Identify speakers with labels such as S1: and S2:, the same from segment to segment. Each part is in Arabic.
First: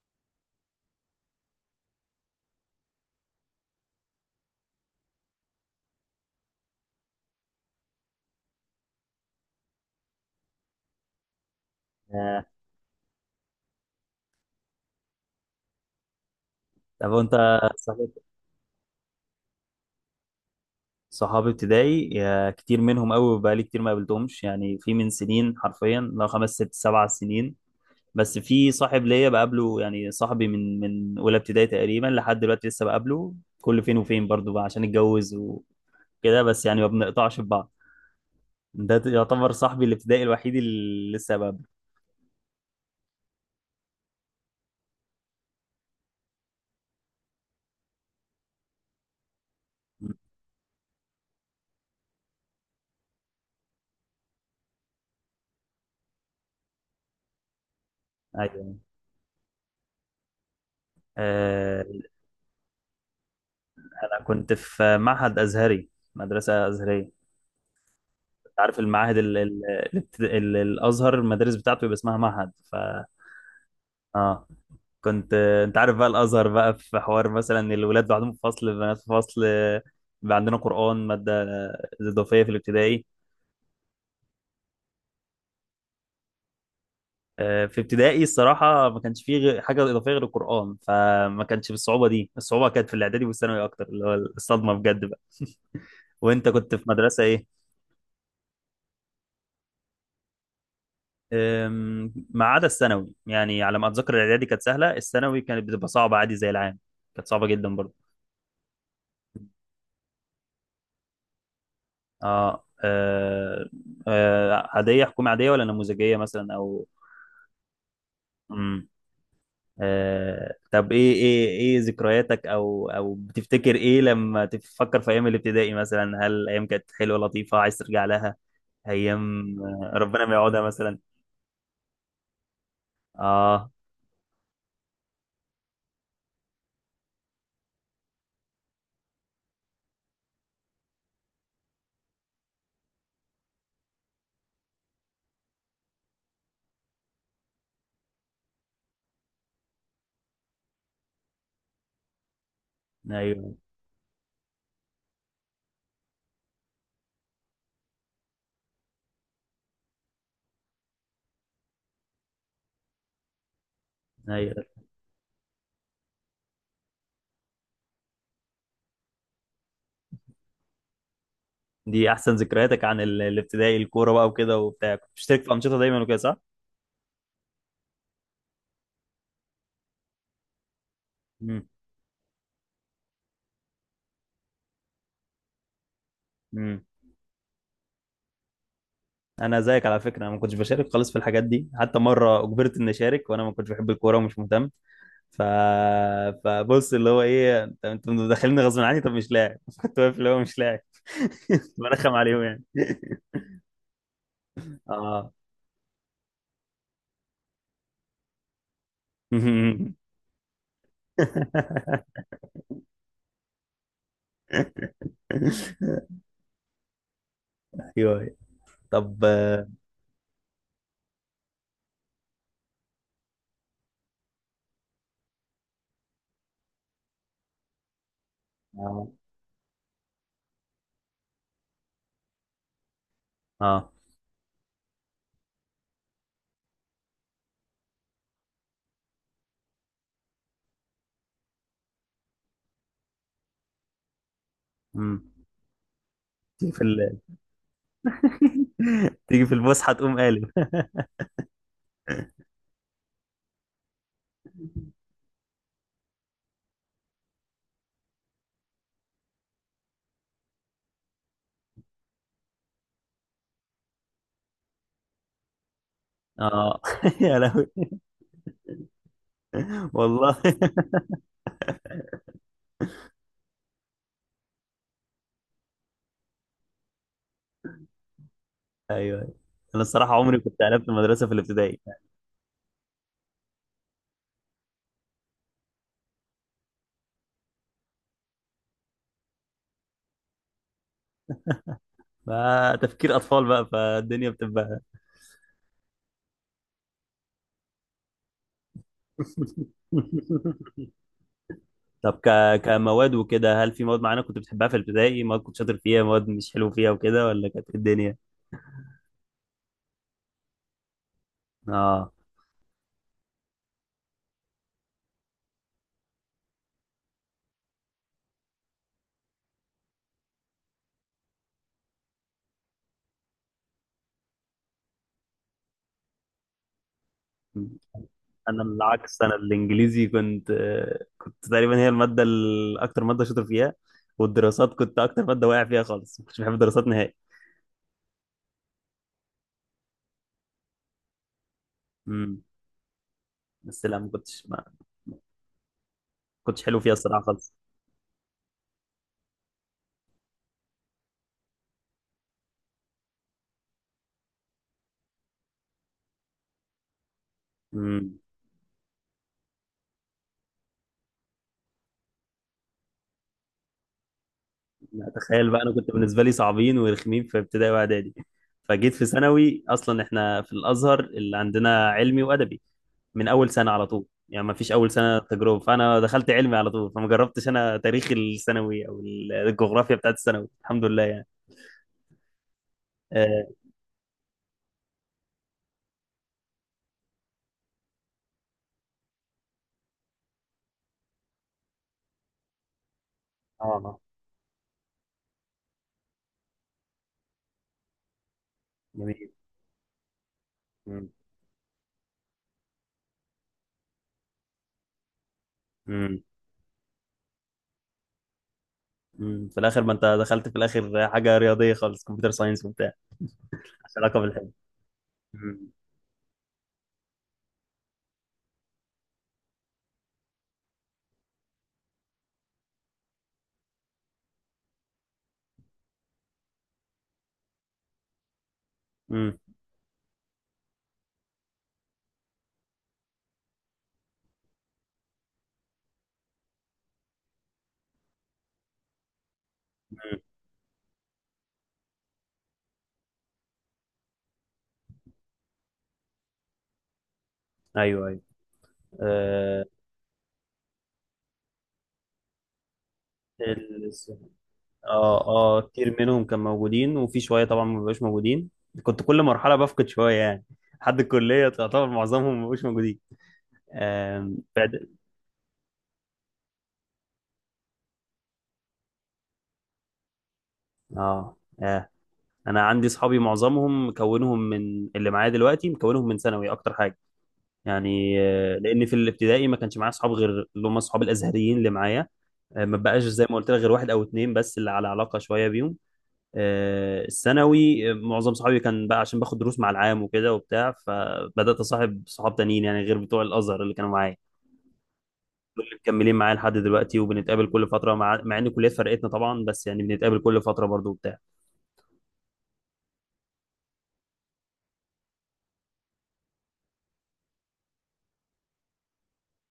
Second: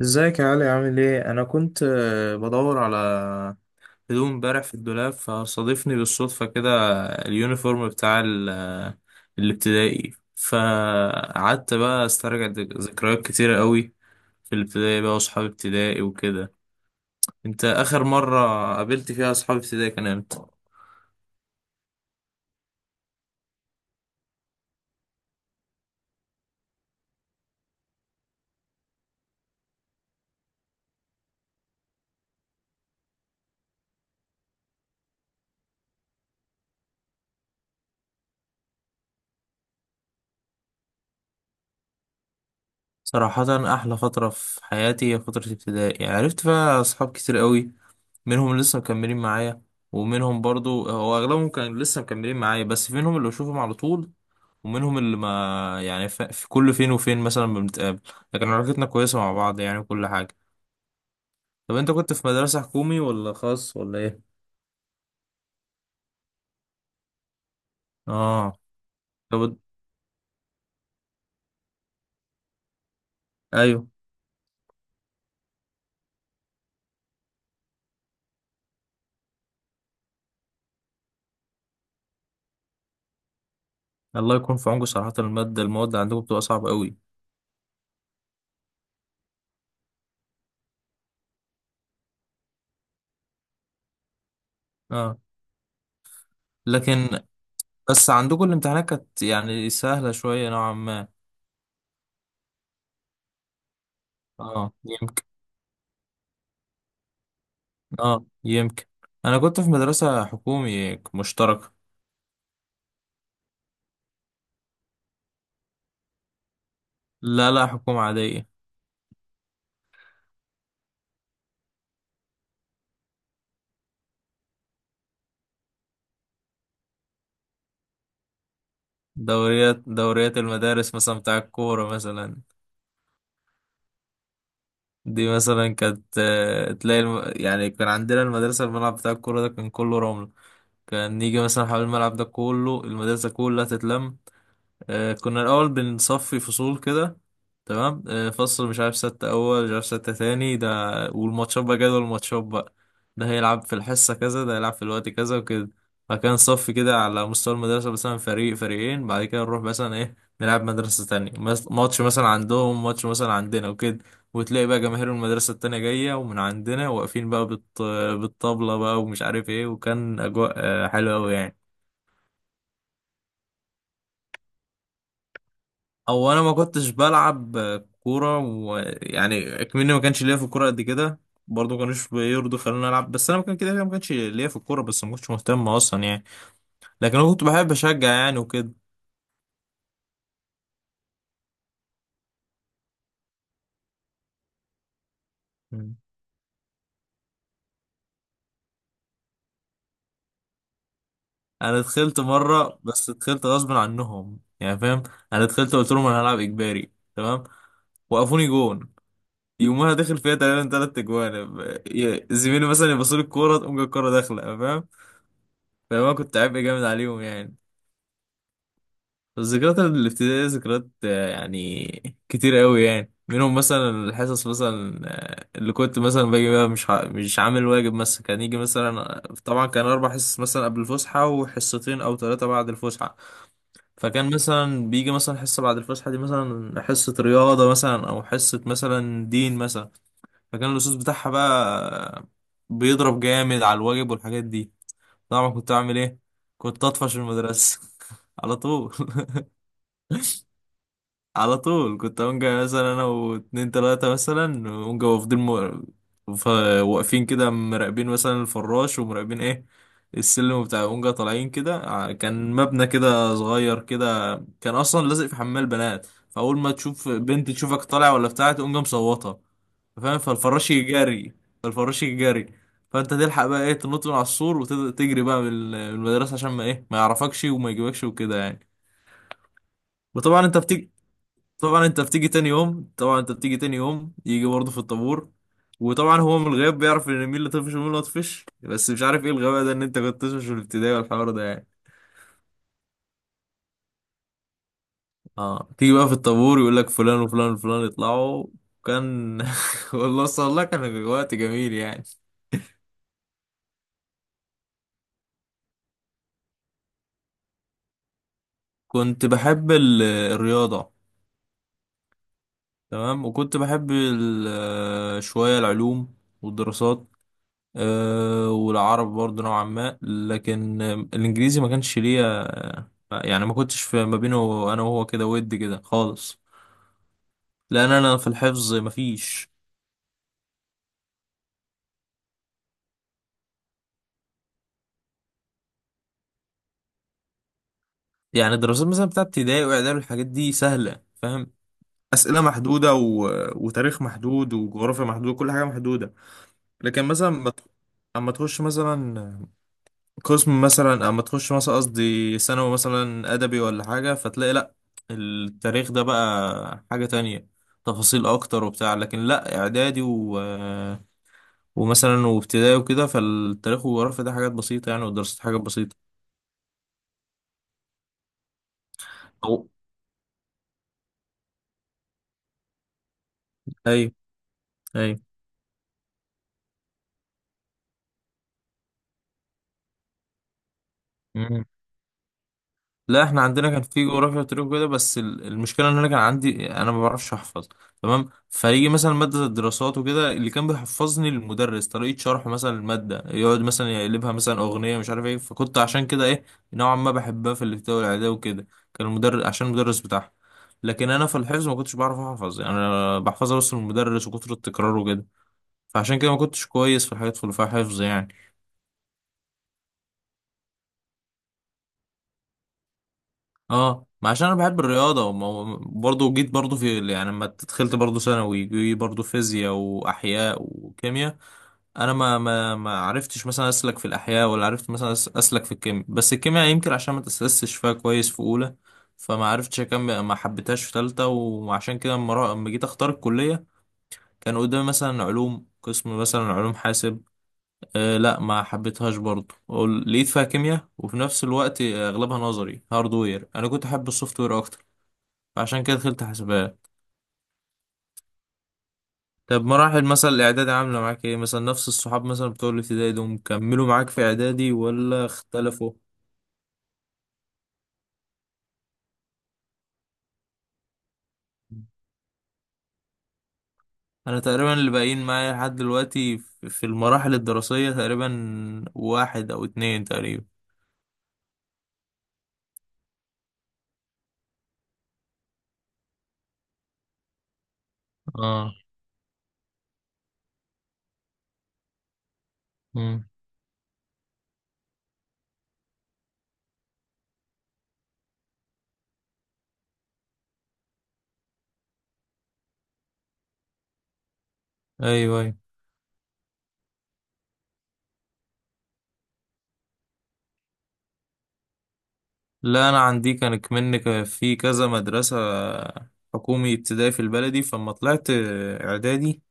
S1: ازيك يا علي، عامل ايه؟ انا كنت بدور على هدوم امبارح في الدولاب، فصادفني بالصدفة كده اليونيفورم بتاع الابتدائي. فقعدت بقى
S2: آه،
S1: استرجع ذكريات كتيرة قوي في الابتدائي بقى، واصحاب ابتدائي وكده.
S2: طب وانت
S1: انت اخر
S2: صحيح.
S1: مرة قابلت فيها اصحاب ابتدائي كان امتى؟
S2: صحابي ابتدائي كتير منهم قوي، بقالي كتير ما قابلتهمش يعني، في من سنين حرفيا لو 5 6 7 سنين. بس في صاحب ليا بقابله يعني، صاحبي من اولى ابتدائي تقريبا لحد دلوقتي لسه بقابله كل فين وفين، برضو بقى عشان اتجوز وكده، بس يعني ما بنقطعش ببعض. ده يعتبر صاحبي الابتدائي الوحيد اللي لسه بقابله.
S1: صراحة احلى فترة في حياتي هي فترة ابتدائي، عرفت فيها اصحاب كتير قوي. منهم لسه مكملين معايا، ومنهم برضو هو اغلبهم كان لسه مكملين معايا، بس في منهم اللي بشوفهم على طول، ومنهم اللي ما يعني في كل فين وفين مثلا بنتقابل، لكن
S2: ايوه.
S1: علاقتنا كويسة مع بعض يعني وكل حاجة. طب
S2: آه،
S1: انت كنت في مدرسة حكومي ولا خاص ولا ايه؟
S2: انا كنت في معهد ازهري، مدرسة أزهرية.
S1: اه.
S2: عارف المعاهد
S1: طب.
S2: الازهر المدارس بتاعته يبقى اسمها معهد ف
S1: ايوه.
S2: اه. كنت انت عارف بقى الازهر، بقى في حوار مثلا الولاد لوحدهم في فصل، البنات في فصل، بقى عندنا قران، ماده اضافيه في الابتدائي.
S1: الله يكون في عونكم، صراحة المادة المواد عندكم بتبقى صعبة قوي.
S2: في ابتدائي الصراحه ما كانش فيه حاجه اضافيه غير القران، فما كانش بالصعوبه دي. الصعوبه كانت في الاعدادي والثانوي اكتر، اللي هو الصدمه بجد
S1: اه.
S2: بقى. وانت كنت في
S1: لكن
S2: مدرسه ايه؟
S1: بس عندكم الامتحانات كانت يعني سهلة شوية نوعا ما.
S2: ما عدا الثانوي يعني، على ما اتذكر الاعدادي كانت
S1: اه
S2: سهله،
S1: يمكن.
S2: الثانوي كانت بتبقى صعبه عادي زي العام. كانت صعبه جدا برضه.
S1: اه يمكن. انا كنت في مدرسة حكومي مشتركة.
S2: اه. عادية، حكومة عادية ولا نموذجية مثلا او.
S1: لا لا، حكومة عادية.
S2: مم. آه. طب ايه ذكرياتك، او بتفتكر ايه لما تفكر في ايام الابتدائي مثلا؟ هل ايام كانت حلوة لطيفة عايز ترجع لها؟ ايام
S1: دوريات
S2: ربنا ما
S1: دوريات
S2: يعودها
S1: المدارس
S2: مثلا؟
S1: مثلا، بتاع الكورة مثلا،
S2: اه.
S1: دي مثلا كانت تلاقي يعني كان عندنا المدرسة الملعب بتاع الكورة ده كان كله رمل. كان يجي مثلا حوالين الملعب ده كله المدرسة كلها تتلم. كنا الأول بنصفي فصول كده، تمام، فصل مش عارف ستة أول، مش عارف ستة تاني ده. والماتشات بقى، جدول الماتشات بقى ده
S2: ايوه،
S1: هيلعب في الحصة كذا، ده هيلعب في الوقت كذا وكده. فكان صف كده على مستوى المدرسة مثلا، فريق فريقين، بعد كده نروح مثلا إيه نلعب مدرسة تانية، ماتش مثلا عندهم، ماتش مثلا عندنا وكده.
S2: ايوه.
S1: وتلاقي بقى جماهير المدرسة التانية جاية ومن عندنا واقفين بقى بالطبلة بقى، ومش عارف إيه، وكان أجواء حلوة أوي يعني.
S2: دي احسن ذكرياتك عن ال- الابتدائي الكورة بقى وكده وبتاع؟ كنت بتشترك في انشطة دايما وكده
S1: او
S2: صح؟
S1: انا ما كنتش بلعب كوره، ويعني اكمني ما كانش ليا في الكوره قد كده.
S2: مم.
S1: برضه ما كانوش بيرضوا خلوني العب، بس انا ما كان كده كده ما كانش ليا في الكوره، بس ما كنتش مهتم اصلا يعني.
S2: مم.
S1: لكن انا كنت بحب اشجع يعني وكده.
S2: انا زيك على فكره، انا ما كنتش بشارك خالص في الحاجات دي، حتى مره اجبرت اني اشارك وانا ما كنتش بحب الكوره ومش مهتم ف...
S1: مم.
S2: فبص، اللي هو ايه، انت مدخليني غصب عني، طب مش لاعب. كنت واقف اللي هو مش لاعب.
S1: انا
S2: برخم
S1: دخلت
S2: عليهم يعني.
S1: مره، بس دخلت غصب عنهم يعني، فاهم.
S2: اه.
S1: انا دخلت قلت لهم انا هلعب اجباري، تمام. وقفوني جون. يومها داخل فيها تقريبا 3 اجوان، زميلي مثلا يبصوا لي الكوره تقوم جاي الكوره داخله، فاهم. فانا كنت عبء جامد عليهم يعني.
S2: ايوه. طب.
S1: الذكريات الابتدائية ذكريات يعني كتير قوي يعني، منهم مثلا الحصص مثلا. اللي كنت مثلا باجي بقى مش عامل واجب مثلا، كان يجي
S2: اه،
S1: مثلا طبعا كان 4 حصص مثلا قبل الفسحة، وحصتين أو ثلاثة بعد الفسحة.
S2: اه.
S1: فكان مثلا بيجي مثلا حصة بعد الفسحة دي مثلا حصة رياضة مثلا أو حصة مثلا دين مثلا، فكان الأستاذ بتاعها بقى آه، بيضرب جامد على الواجب والحاجات دي.
S2: مم.
S1: طبعا كنت أعمل إيه؟
S2: تيجي في
S1: كنت أطفش المدرسة على طول.
S2: تيجي في الفسحه تقوم قالب.
S1: كنت أونجا مثلا أنا واتنين تلاتة مثلا أونجا واقفين ف- واقفين كده مراقبين مثلا الفراش، ومراقبين إيه السلم بتاع أونجا طالعين كده، كان مبنى كده صغير كده، كان أصلا لازق في حمام البنات، فأول ما
S2: اه.
S1: تشوف
S2: يا
S1: بنت
S2: لهوي
S1: تشوفك طالع ولا بتاع تقوم جاي مصوتة، فاهم.
S2: والله.
S1: فالفراش يجري. فأنت تلحق بقى إيه تنط من على السور وتجري بقى من من المدرسة عشان ما إيه ما يعرفكش وما يجيبكش وكده يعني.
S2: ايوه. انا الصراحه عمري
S1: وطبعا انت
S2: كنت قلبت
S1: بتيجي
S2: المدرسه في الابتدائي،
S1: طبعا انت بتيجي تاني يوم طبعا انت بتيجي تاني يوم، يجي برضه في الطابور. وطبعا هو من الغياب بيعرف ان مين اللي طفش ومين اللي مطفش، بس مش عارف ايه الغباء ده، ان انت كنت تطفش في الابتدائي والحوار ده يعني.
S2: فتفكير اطفال بقى، فالدنيا بتبقى.
S1: اه تيجي بقى في الطابور يقول لك فلان وفلان وفلان يطلعوا. كان والله صلى الله كان وقت جميل يعني.
S2: طب كمواد وكده، هل في مواد معينة كنت بتحبها في الابتدائي؟ مواد كنت شاطر فيها، مواد مش حلو فيها وكده، ولا كانت إيه الدنيا؟
S1: كنت بحب الرياضة،
S2: اه.
S1: تمام، وكنت بحب شوية العلوم والدراسات. أه، والعرب برضه نوعا ما، لكن الانجليزي ما كانش ليا يعني، ما كنتش في ما بينه انا وهو كده ود كده خالص، لان انا في
S2: انا
S1: الحفظ ما
S2: العكس، انا
S1: فيش.
S2: الانجليزي كنت، كنت تقريبا هي المادة اكتر مادة شاطر فيها. والدراسات كنت اكتر مادة واقع فيها خالص، ما كنتش بحب الدراسات نهائي.
S1: يعني الدراسات مثلا بتاعت ابتدائي واعدادي والحاجات دي سهله، فاهم. اسئله
S2: امم
S1: محدوده و...
S2: بس لا،
S1: وتاريخ
S2: ما كنتش
S1: محدود وجغرافيا محدوده، كل حاجه محدوده.
S2: حلو فيها
S1: لكن
S2: الصراحة
S1: مثلا ما
S2: خالص.
S1: ت- اما تخش مثلا اما تخش مثلا، قصدي ثانوي مثلا ادبي ولا حاجه، فتلاقي لا، التاريخ ده بقى حاجه تانية،
S2: امم
S1: تفاصيل اكتر وبتاع. لكن لا اعدادي ومثلا وابتدائي وكده، فالتاريخ والجغرافيا ده حاجات بسيطه يعني،
S2: لا،
S1: ودراسة
S2: تخيل
S1: حاجات
S2: بقى، انا كنت
S1: بسيطه.
S2: بالنسبة لي صعبين ورخمين في ابتدائي واعدادي، فجيت في ثانوي،
S1: أو...
S2: اصلا احنا في الازهر اللي عندنا علمي وادبي من اول سنه على طول
S1: ايوه
S2: يعني، ما فيش اول سنه تجربه. فانا دخلت علمي على طول، فما جربتش انا تاريخ الثانوي او الجغرافيا بتاعت الثانوي الحمد لله يعني.
S1: ايوه. لا احنا
S2: اه،
S1: عندنا كان في جغرافيا وتاريخ وكده، بس المشكله ان انا كان عندي، انا ما بعرفش احفظ، تمام. فيجي مثلا ماده الدراسات وكده، اللي كان بيحفظني المدرس طريقه شرحه مثلا الماده، يقعد
S2: اه.
S1: مثلا يقلبها مثلا اغنيه مش عارف ايه، فكنت عشان كده ايه، نوعا ما بحبها في الابتدائي والاعدادي وكده، كان
S2: جميل.
S1: المدرس عشان المدرس بتاعها.
S2: مم.
S1: لكن انا في الحفظ ما كنتش بعرف احفظ يعني، انا بحفظها بس من المدرس وكتر التكرار وكده. فعشان
S2: مم.
S1: كده ما كنتش كويس في الحاجات اللي فيها حفظ يعني.
S2: مم. في الاخر ما انت دخلت في الاخر حاجه رياضيه خالص، كمبيوتر ساينس وبتاع، مش
S1: اه
S2: علاقه
S1: ما عشان
S2: بالحلم.
S1: انا بحب الرياضه
S2: مم.
S1: برضه جيت برضه في يعني، لما دخلت برضه ثانوي جي برضه فيزياء واحياء وكيمياء. انا ما عرفتش مثلا اسلك في الاحياء، ولا عرفت مثلا اسلك في الكيمياء، بس الكيمياء يمكن عشان ما تاسستش فيها كويس في اولى،
S2: مم.
S1: فما عرفتش اكمل، ما حبيتهاش في ثالثه. وعشان كده لما لما جيت اختار الكليه، كان قدامي مثلا علوم، قسم مثلا علوم حاسب. آه لا، ما حبيتهاش برضه،
S2: مم.
S1: لقيت فيها كيمياء، وفي نفس الوقت اغلبها نظري هاردوير، انا كنت احب السوفت وير اكتر. عشان كده دخلت حسابات.
S2: ايوه، ايوه. آه.
S1: طب مراحل مثلا الاعدادي عامله معاك ايه مثلا، نفس الصحاب مثلا بتوع الابتدائي دول كملوا
S2: ال-
S1: معاك في اعدادي
S2: اه،
S1: ولا
S2: اه،
S1: اختلفوا؟
S2: كتير منهم كان موجودين، وفي شويه طبعا ما بقوش موجودين. كنت كل مرحله بفقد شويه يعني، لحد الكليه تعتبر معظمهم ما بقوش موجودين. آم،
S1: انا تقريبا اللي باقيين معايا لحد دلوقتي في في المراحل الدراسيه تقريبا واحد او اتنين تقريبا.
S2: اه، اه. انا عندي صحابي معظمهم مكونهم من اللي معايا دلوقتي، مكونهم من ثانوي اكتر حاجه يعني.
S1: اه.
S2: لان في الابتدائي ما كانش معايا صحاب، غير اللي هم صحاب الازهريين اللي معايا. ما بقاش
S1: مم.
S2: زي ما قلت لك غير واحد او اتنين بس اللي على علاقه شويه بيهم. الثانوي، معظم صحابي كان بقى عشان باخد دروس مع العام وكده وبتاع، فبدات اصاحب صحاب تانيين يعني غير بتوع الازهر اللي كانوا معايا.
S1: ايوه ايوه.
S2: دول اللي مكملين معايا لحد دلوقتي، وبنتقابل كل فتره، مع ان الكليات فرقتنا طبعا، بس يعني بنتقابل كل فتره برضو وبتاع.
S1: لا انا عندي كان كمان في كذا مدرسه، حكومي ابتدائي في البلدي. فلما طلعت اعدادي،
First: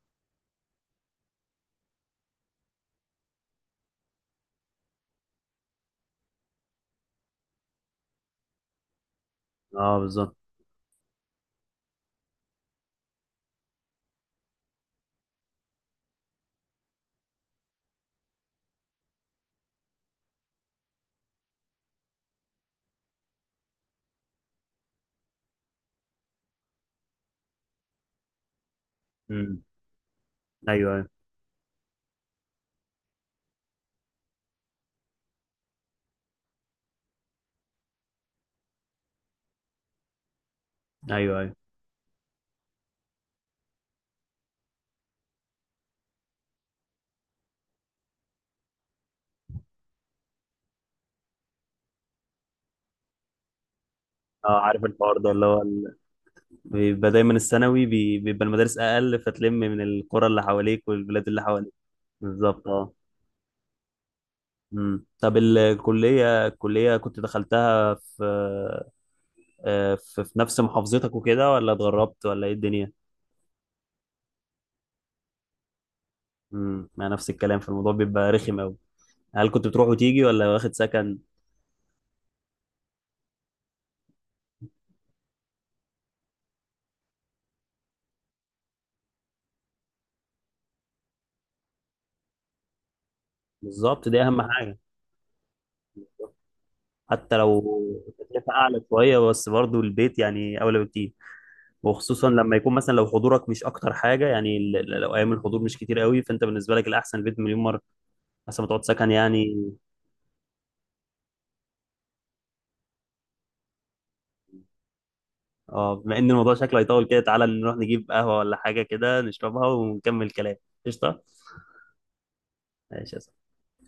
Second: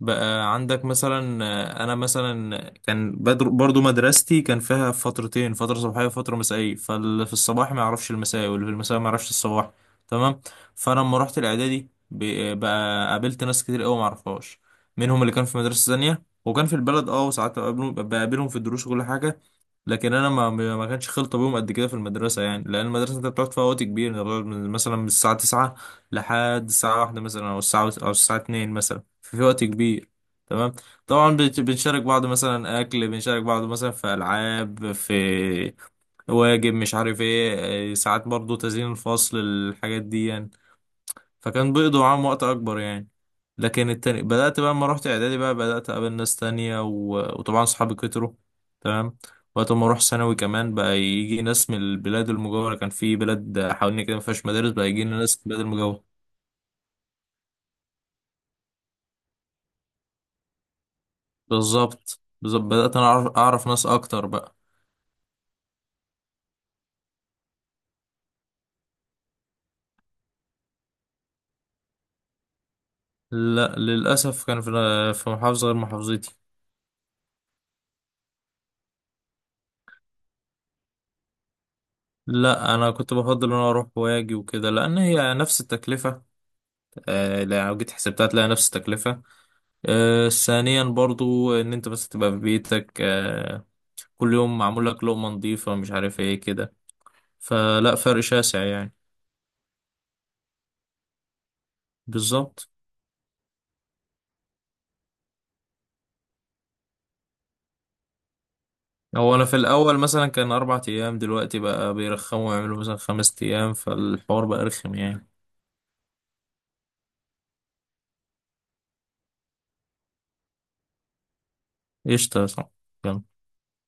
S1: بقى عندك مثلا، انا مثلا كان برضو مدرستي كان فيها فترتين، فتره صباحيه وفتره مسائيه، فاللي في الصباح ما يعرفش المسائي واللي في المسائي ما يعرفش الصباح،
S2: اه، بالظبط.
S1: تمام. فانا لما رحت الاعدادي بقى قابلت ناس كتير قوي ما اعرفهاش، منهم اللي كان في مدرسه ثانيه وكان في البلد، اه، وساعات بقابلهم في الدروس وكل حاجه. لكن انا ما كانش خلطه بيهم قد كده في المدرسه يعني، لان المدرسه انت بتقعد فيها وقت كبير، انت بتقعد مثلا من الساعه 9 لحد الساعه 1 مثلا، او الساعه 2 مثلا، في في
S2: امم
S1: وقت كبير، تمام.
S2: ايوه، أيوه.
S1: طبعا بنشارك بعض مثلا اكل، بنشارك بعض مثلا في العاب، في واجب مش عارف ايه إيه، ساعات برضو تزيين الفصل الحاجات دي يعني،
S2: ايوه، ايوه.
S1: فكان بيقضوا معاهم وقت اكبر يعني. لكن التاني بدأت بقى لما رحت اعدادي بقى، بدأت اقابل ناس تانية و... وطبعا صحابي كتروا، تمام. وقت ما اروح ثانوي كمان بقى يجي ناس من البلاد المجاورة، كان في بلاد حوالين كده ما فيهاش
S2: اه.
S1: مدارس،
S2: عارف
S1: بقى يجي
S2: الحوار
S1: لنا
S2: ده،
S1: ناس
S2: اللي
S1: من البلاد
S2: هو
S1: المجاورة.
S2: بيبقى دايما الثانوي بيبقى المدارس اقل، فتلم من القرى اللي حواليك والبلاد اللي حواليك.
S1: بالظبط بالظبط،
S2: بالظبط، اه.
S1: بدأت انا أعرف ناس اكتر بقى.
S2: طب الكليه كنت دخلتها في في نفس محافظتك وكده، ولا اتغربت ولا ايه الدنيا؟
S1: لا للأسف كان في في محافظة غير محافظتي.
S2: مع نفس الكلام في الموضوع بيبقى رخم قوي. هل كنت بتروح وتيجي ولا واخد سكن؟
S1: لا انا كنت بفضل ان انا اروح واجي وكده، لان هي نفس التكلفة. لو جيت حسبتها تلاقي نفس التكلفة. ثانيا برضو ان انت بس تبقى في بيتك.
S2: بالظبط، دي
S1: كل
S2: اهم
S1: يوم
S2: حاجه.
S1: معمول لك لقمة نظيفة، مش عارف ايه كده،
S2: حتى لو
S1: فلا فرق
S2: التكلفه
S1: شاسع
S2: اعلى
S1: يعني.
S2: شويه بس برضو البيت يعني اولى بكتير، وخصوصا لما
S1: بالظبط،
S2: يكون مثلا لو حضورك مش اكتر حاجه يعني، لو ايام الحضور مش كتير قوي، فانت بالنسبه لك الاحسن بيت مليون مره، احسن ما تقعد سكن
S1: هو انا في
S2: يعني.
S1: الاول مثلا كان 4 ايام، دلوقتي بقى بيرخموا يعملوا مثلا 5 ايام، فالحوار بقى رخم يعني.
S2: اه، بما ان الموضوع شكله هيطول كده، تعالى نروح نجيب قهوه ولا حاجه كده نشربها ونكمل كلام. قشطه.
S1: قشطة يا
S2: ماشي يا
S1: صاحبي.